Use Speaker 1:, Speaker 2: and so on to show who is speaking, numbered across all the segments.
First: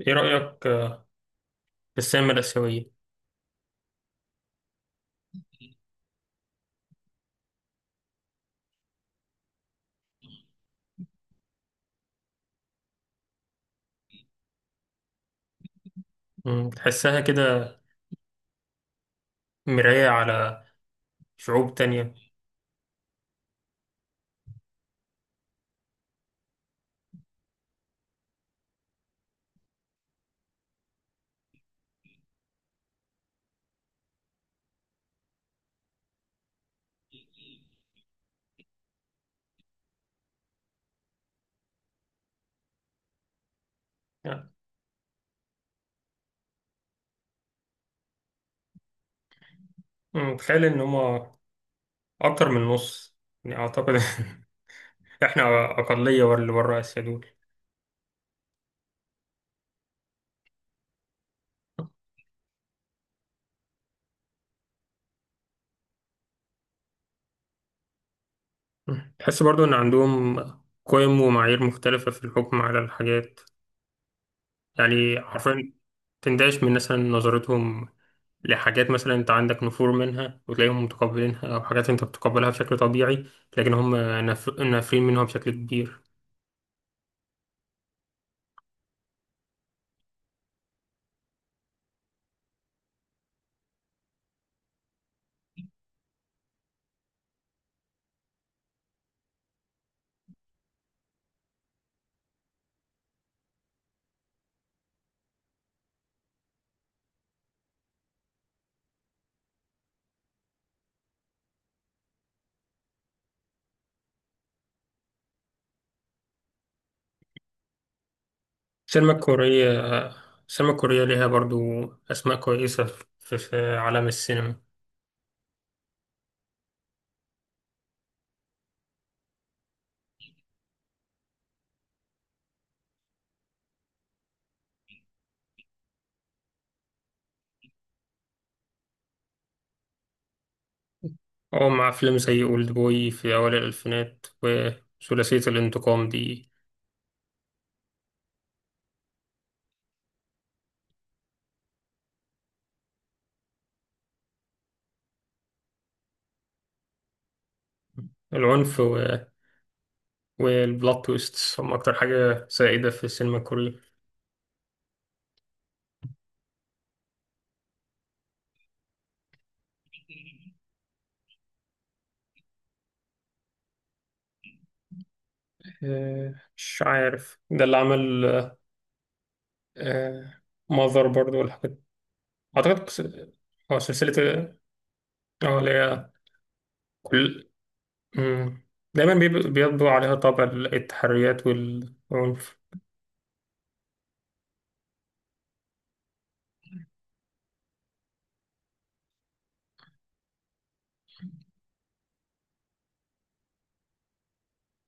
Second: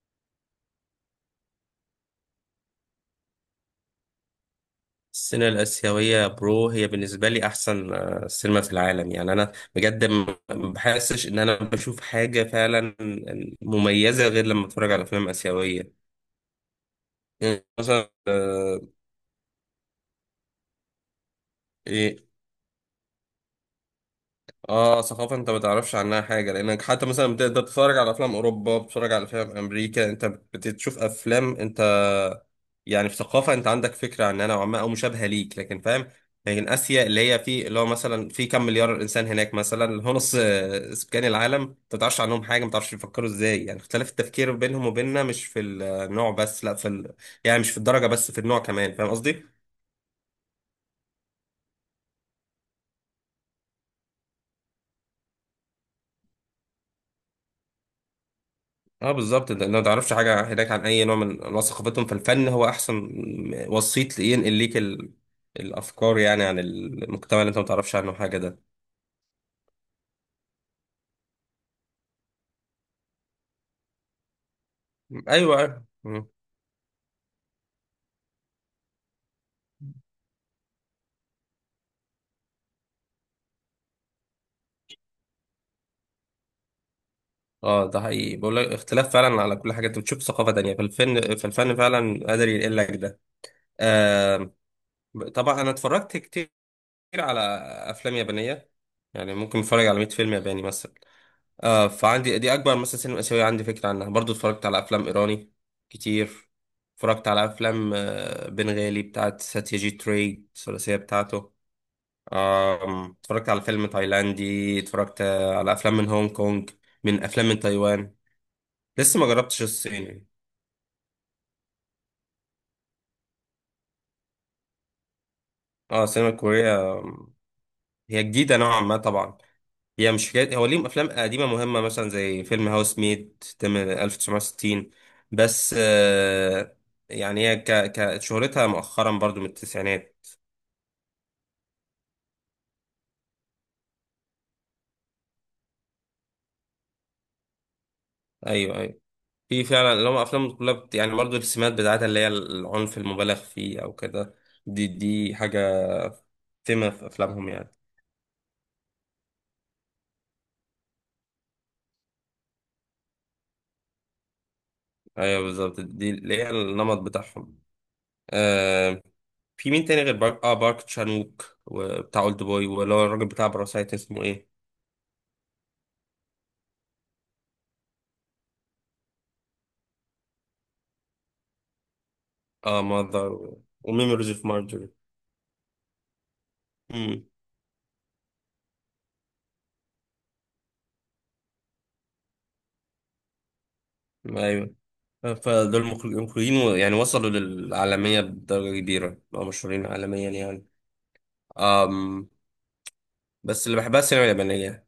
Speaker 1: ايه رأيك في السينما الآسيوية؟
Speaker 2: السينما الآسيوية برو هي بالنسبة لي أحسن سينما في العالم. يعني أنا بجد ما بحسش إن أنا بشوف حاجة فعلا مميزة غير لما أتفرج على أفلام آسيوية.
Speaker 1: تحسها كده،
Speaker 2: يعني مثلا
Speaker 1: مراية على شعوب تانية.
Speaker 2: إيه، اه ثقافة انت ما تعرفش عنها حاجة، لانك حتى مثلا بتقدر تتفرج على افلام اوروبا، بتتفرج على افلام امريكا، انت بتشوف افلام انت يعني في ثقافة انت عندك فكرة عنها نوعا ما او مشابهة ليك، لكن فاهم. لكن اسيا اللي هي في اللي هو مثلا في كم مليار انسان هناك، مثلا اللي هو نص سكان العالم، انت ما تعرفش عنهم حاجة، ما تعرفش بيفكروا ازاي. يعني اختلاف
Speaker 1: يعني،
Speaker 2: التفكير بينهم وبيننا مش في النوع بس، لا في ال... يعني مش في الدرجة بس في النوع كمان، فاهم قصدي؟
Speaker 1: تخيل إن هما أكتر من نص، يعني أعتقد إحنا أقلية ورا اللي برا آسيا دول.
Speaker 2: اه بالظبط. انت ما تعرفش حاجه هناك عن اي نوع من انواع ثقافتهم، فالفن هو احسن وسيط ينقل ليك ال... الافكار يعني عن المجتمع اللي انت ما تعرفش عنه حاجه ده.
Speaker 1: تحس برضو إن عندهم قيم ومعايير مختلفة في الحكم على الحاجات، يعني
Speaker 2: ايوه
Speaker 1: حرفيا
Speaker 2: أيوة. مم.
Speaker 1: تندهش من مثلا نظرتهم لحاجات مثلا انت عندك نفور منها وتلاقيهم متقبلينها، او حاجات انت بتقبلها بشكل طبيعي لكن هم نافرين منها بشكل كبير.
Speaker 2: اه ده حقيقي، بقول لك اختلاف فعلا على كل حاجه. انت بتشوف ثقافه تانية، فالفن فعلا قادر ينقل لك ده. آه طبعا انا اتفرجت كتير على افلام يابانيه، يعني ممكن اتفرج على 100 فيلم ياباني مثلا. آه، فعندي دي اكبر مثلا سينما اسيويه عندي فكره عنها. برضو اتفرجت على افلام ايراني كتير، اتفرجت على افلام بنغالي بتاعت ساتياجيت راي، الثلاثيه بتاعته. اتفرجت على فيلم تايلاندي، اتفرجت على افلام من هونج كونج، من افلام من تايوان.
Speaker 1: السينما
Speaker 2: لسه ما جربتش
Speaker 1: الكورية
Speaker 2: الصين يعني.
Speaker 1: السينما الكورية ليها برضو أسماء كويسة في عالم السينما،
Speaker 2: اه السينما الكوريه هي جديده نوعا ما طبعا. هي مش حكاية، هو ليهم أفلام قديمة مهمة مثلا زي فيلم هاوس ميد تم 1960، بس آه يعني هي ك ك شهرتها مؤخرا برضو من التسعينات.
Speaker 1: أو مع أفلام زي أولد بوي في أوائل الألفينات وثلاثية الانتقام دي.
Speaker 2: أيوه أيوه، في فعلا اللي هم أفلام كلها بت... يعني برضو السمات بتاعتها اللي هي العنف المبالغ فيه أو كده، دي حاجة تم في أفلامهم يعني.
Speaker 1: العنف والبلوت تويست هم أكتر حاجة سائدة في السينما الكورية.
Speaker 2: أيوه بالظبط، دي اللي هي النمط بتاعهم. آه، في مين تاني غير بارك بارك تشانوك وبتاع أولد بوي، ولا الراجل بتاع باراسايت اسمه إيه؟
Speaker 1: مش عارف ده اللي عمل ماذر برضو والحاجات، أعتقد
Speaker 2: اه ماذر
Speaker 1: هو
Speaker 2: وميموريز اوف
Speaker 1: سلسلة.
Speaker 2: مارجوري.
Speaker 1: اه اللي هي
Speaker 2: امم،
Speaker 1: كل. مم. دايما بيطبع عليها طابع التحريات والعنف.
Speaker 2: ايوه. فدول مخرجين، يعني وصلوا للعالمية بدرجة كبيرة، بقوا مشهورين عالميا يعني. أم، بس اللي بحبها السينما اليابانية.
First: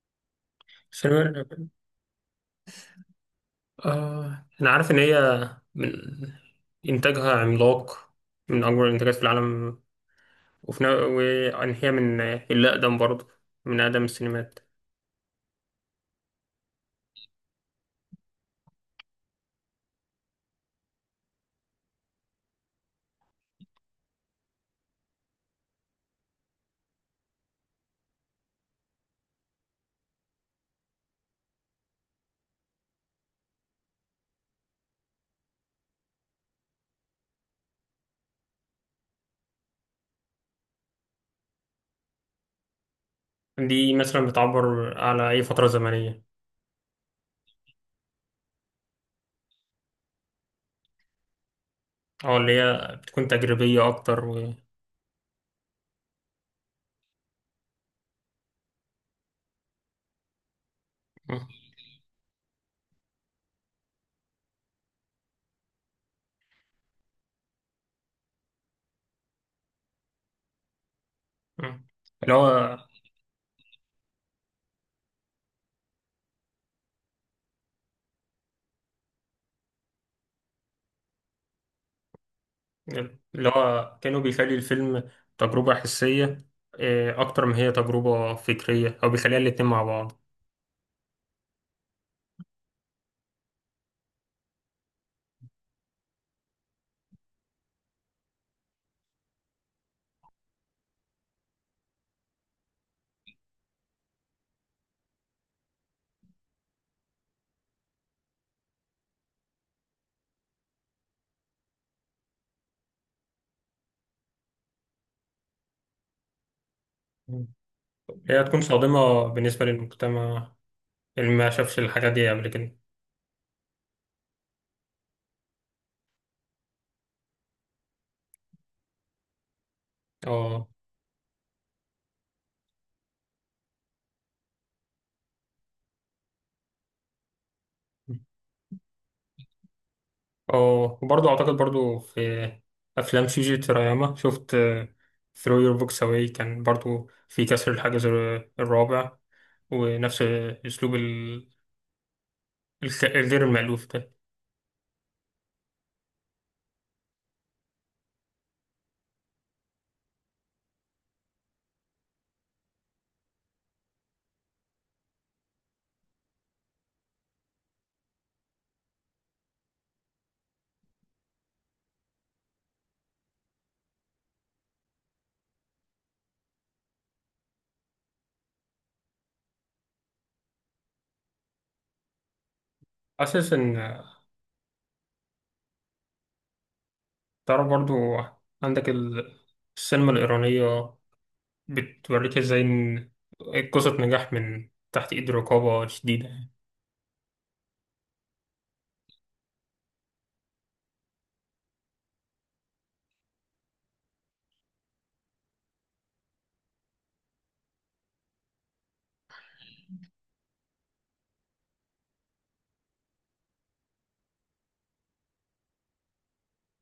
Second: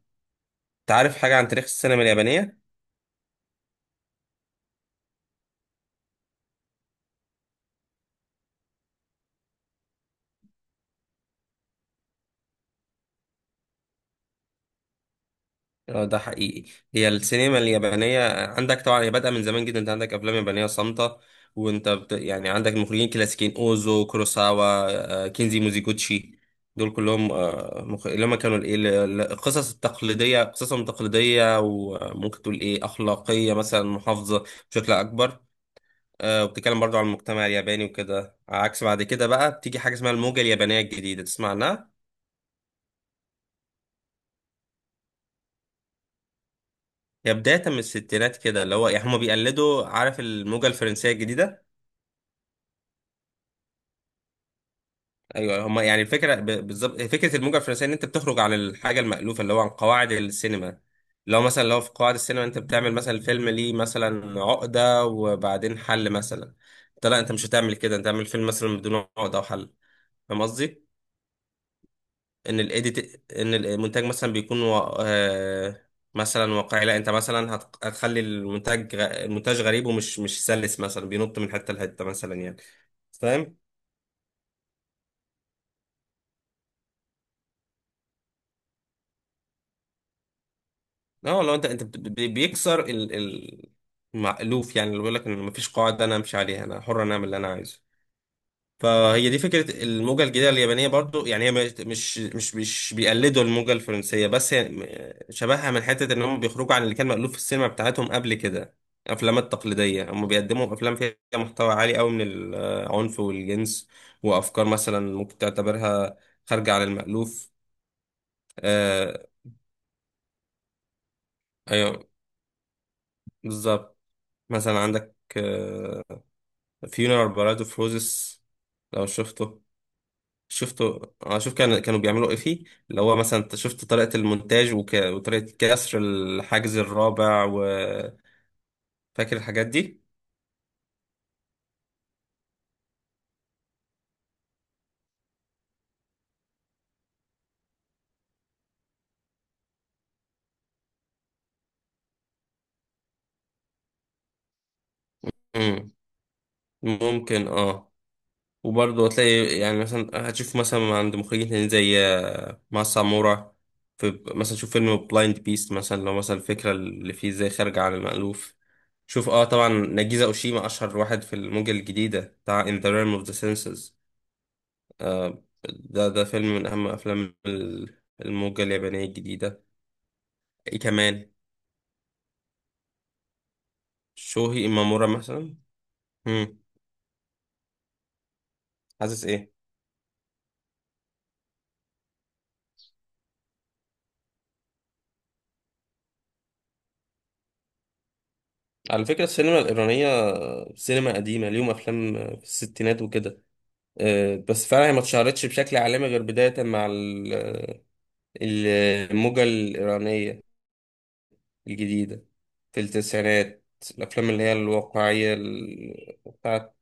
Speaker 2: انت عارف حاجة عن تاريخ
Speaker 1: سينما
Speaker 2: السينما اليابانية؟
Speaker 1: آه أنا عارف إن هي من إنتاجها عملاق، من أكبر الإنتاجات في العالم، وفي نا- وإن هي من الأقدم برضه، من أقدم السينمات.
Speaker 2: اه ده حقيقي. هي السينما اليابانية عندك طبعا هي بادئة من زمان جدا، انت عندك افلام يابانية صامتة، وانت بت... يعني عندك مخرجين كلاسيكيين اوزو، كوروساوا، كينزي موزيجوتشي. دول كلهم مخ... اللي هم كانوا الايه القصص التقليدية، قصصهم تقليدية وممكن تقول ايه اخلاقية مثلا، محافظة بشكل اكبر. وبتتكلم برضو عن المجتمع الياباني وكده. عكس بعد كده بقى بتيجي حاجة اسمها الموجة اليابانية الجديدة، تسمع عنها؟
Speaker 1: دي مثلا بتعبر على أي فترة زمنية؟
Speaker 2: هي بداية من الستينات كده، اللي هو يعني هما بيقلدوا، عارف الموجة الفرنسية الجديدة.
Speaker 1: أو اللي هي بتكون تجريبية أكتر و...
Speaker 2: ايوه هما يعني الفكرة بالظبط فكرة الموجة الفرنسية، ان انت بتخرج عن الحاجة المألوفة اللي هو عن قواعد السينما. لو
Speaker 1: م-
Speaker 2: مثلا لو في قواعد السينما انت بتعمل مثلا الفيلم ليه مثلا عقدة وبعدين حل مثلا، انت لا انت مش هتعمل كده، انت تعمل فيلم مثلا بدون عقدة وحل، فاهم قصدي؟
Speaker 1: م. اللي
Speaker 2: ان
Speaker 1: هو
Speaker 2: الايديت، ان المونتاج مثلا بيكون مثلا واقعي، لا انت مثلا هت... هتخلي المونتاج غ... المونتاج غريب ومش مش سلس، مثلا بينط من حته لحته مثلا يعني،
Speaker 1: اللي
Speaker 2: فاهم.
Speaker 1: هو كانوا بيخلي الفيلم تجربة حسية، أكتر ما هي تجربة فكرية أو بيخليها الاتنين مع بعض
Speaker 2: اه لو انت بيكسر المألوف يعني، اللي بيقول لك ان مفيش قاعده انا امشي عليها، انا حر انا اعمل اللي انا عايزه. فهي دي فكرة الموجة الجديدة اليابانية برضو. يعني هي مش بيقلدوا الموجة الفرنسية بس، هي شبهها من حتة ان هم بيخرجوا عن اللي كان مألوف في السينما بتاعتهم قبل كده. الافلام التقليدية، هم بيقدموا افلام فيها محتوى عالي قوي من العنف والجنس، وافكار مثلا ممكن تعتبرها خارجة عن
Speaker 1: م.
Speaker 2: المألوف.
Speaker 1: هي تكون
Speaker 2: آه،
Speaker 1: صادمة بالنسبة للمجتمع اللي ما شافش
Speaker 2: ايوه
Speaker 1: الحاجات دي قبل كده.
Speaker 2: بالظبط. مثلا عندك آه فيونر بارادو فروزس، لو شفته؟
Speaker 1: اه،
Speaker 2: شفتوا؟ اه شوف كان كانوا بيعملوا ايه فيه، اللي هو مثلا انت شفت طريقة المونتاج وطريقة كسر الحاجز الرابع، وفاكر الحاجات دي.
Speaker 1: اه وبرضه اعتقد برضه في افلام شيجي تراياما، شفت ثرو يور بوكس اواي كان برضه في كسر الحاجز الرابع ونفس اسلوب الغير المألوف ده.
Speaker 2: امم ممكن اه. وبرضه هتلاقي يعني مثلا هتشوف مثلا عند مخرجين تانيين زي ماسا مورا. في مثلا شوف فيلم بلايند بيست مثلا، لو مثلا الفكرة اللي فيه ازاي خارجة عن المألوف. شوف اه طبعا ناجيزا اوشيما اشهر واحد في الموجة الجديدة، بتاع In the Realm of the Senses. ده ده فيلم من أهم أفلام الموجة اليابانية الجديدة. إيه كمان؟
Speaker 1: حاسس ان
Speaker 2: شوهي إمامورا مثلا. مم.
Speaker 1: ترى برضه عندك
Speaker 2: حاسس إيه؟
Speaker 1: السينما الايرانيه بتوريك ازاي إن قصه نجاح من تحت ايد رقابه شديده.
Speaker 2: على فكرة السينما الإيرانية سينما قديمة، ليهم أفلام في الستينات وكده. بس فعلا هي ما اتشهرتش بشكل عالمي غير بداية مع ال- الموجة الإيرانية الجديدة في التسعينات. الأفلام اللي هي الواقعية بتاعت،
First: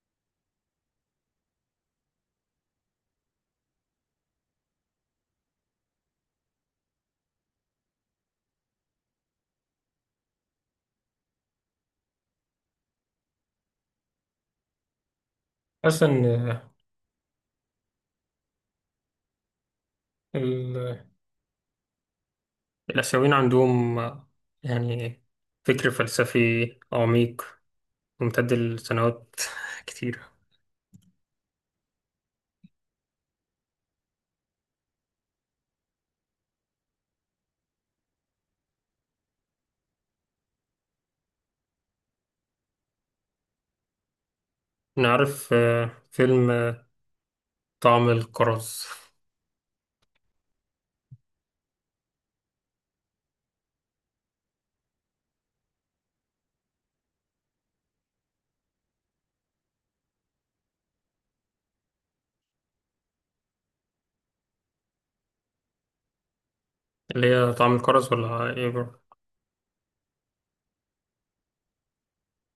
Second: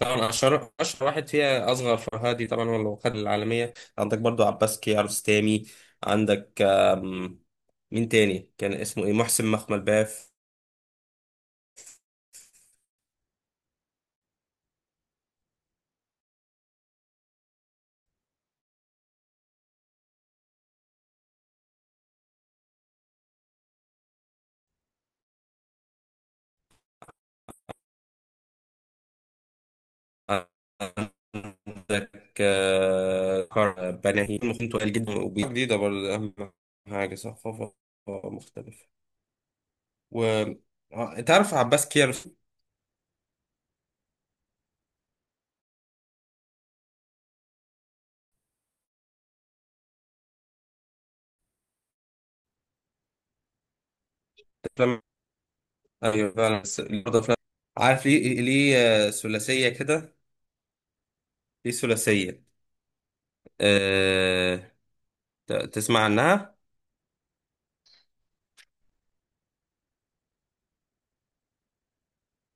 Speaker 2: طبعا اشهر واحد فيها اصغر فرهادي طبعا، هو اللي خد العالميه. عندك برضو عباس كيارستامي، عندك مين تاني كان اسمه ايه، محسن مخمل باف.
Speaker 1: حاسس ان الآسيويين عندهم يعني فكر فلسفي عميق ممتد لسنوات كتيرة.
Speaker 2: عندك بناهي، ممكن تقال جدا وجديده برضه. اهم حاجه ثقافه مختلفه. و تعرف عباس كيارستامي؟
Speaker 1: نعرف فيلم طعم الكرز.
Speaker 2: أفلام- ايوه فعلا، بس برضه أفلام، عارف ليه؟ ثلاثيه كده، ليه ثلاثيه؟ تسمع عنها؟
Speaker 1: اللي هي طعم الكرز ولا ايه بro؟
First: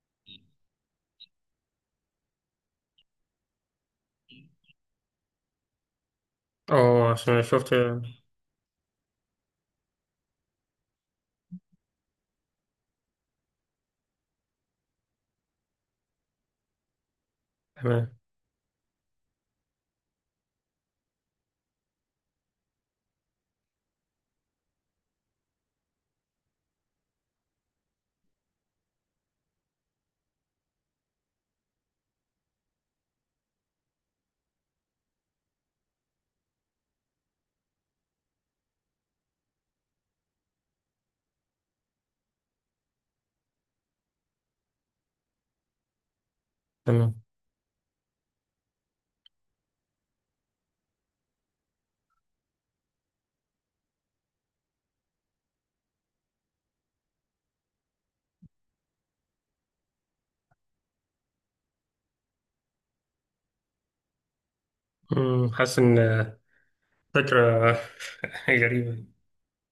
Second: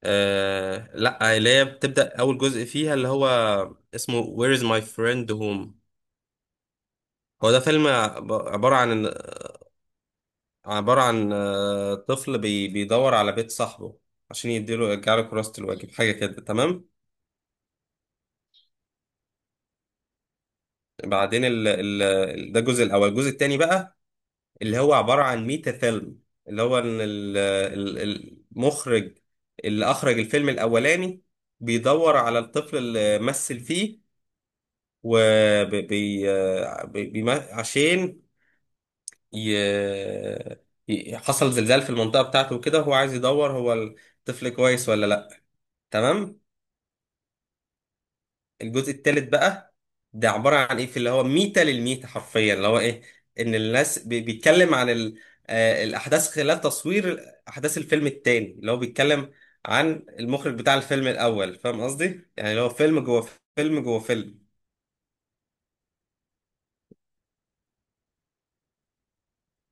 Speaker 2: آه لا، اللي هي بتبدأ أول جزء فيها اللي هو اسمه Where is my friend home.
Speaker 1: اه، عشان
Speaker 2: هو ده
Speaker 1: شفت
Speaker 2: فيلم
Speaker 1: آه،
Speaker 2: عبارة عن، عبارة عن طفل بيدور على بيت صاحبه عشان يديله، يرجع له كراسة الواجب، حاجة كده. تمام؟
Speaker 1: تمام،
Speaker 2: بعدين ده الجزء الأول. الجزء التاني بقى اللي هو عبارة عن ميتا فيلم، اللي هو إن المخرج اللي أخرج الفيلم الأولاني بيدور على الطفل اللي مثل فيه، وبي عشان ي... حصل زلزال في المنطقة بتاعته وكده، هو عايز يدور هو الطفل كويس ولا لأ. تمام.
Speaker 1: تمام.
Speaker 2: الجزء الثالث بقى، ده عبارة عن ايه، في اللي هو ميتة للميتة حرفيا، اللي هو ايه، ان الناس بيتكلم عن ال... الأحداث خلال تصوير أحداث الفيلم التاني اللي هو بيتكلم عن المخرج بتاع الفيلم الأول، فاهم قصدي؟ يعني اللي هو فيلم جوه فيلم، جوه فيلم.
Speaker 1: حاسس ان فكرة غريبة.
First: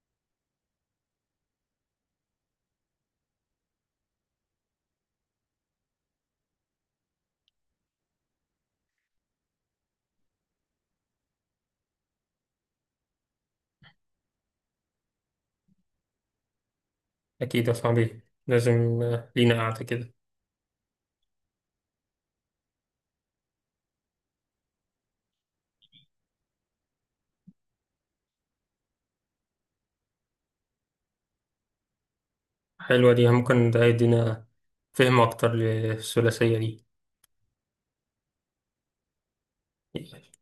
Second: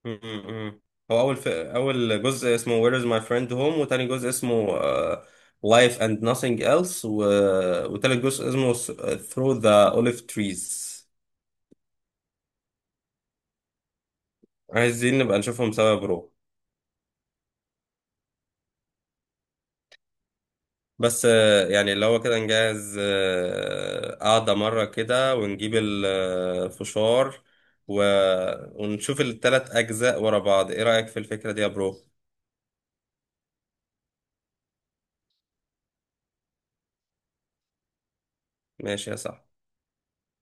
Speaker 2: م. هو اول جزء اسمه Where is my friend home، وتاني جزء اسمه Life and nothing else، وتالت جزء اسمه Through the olive trees. عايزين نبقى نشوفهم سوا يا برو.
Speaker 1: أكيد يا صاحبي، لازم لينا قعدة كده.
Speaker 2: بس يعني اللي هو كده نجهز قعدة مرة كده، ونجيب الفشار و... ونشوف التلات أجزاء ورا بعض، إيه رأيك في الفكرة دي يا برو؟
Speaker 1: حلوة دي، ممكن ده يدينا فهم أكتر للثلاثية
Speaker 2: ماشي يا صاحبي.
Speaker 1: دي.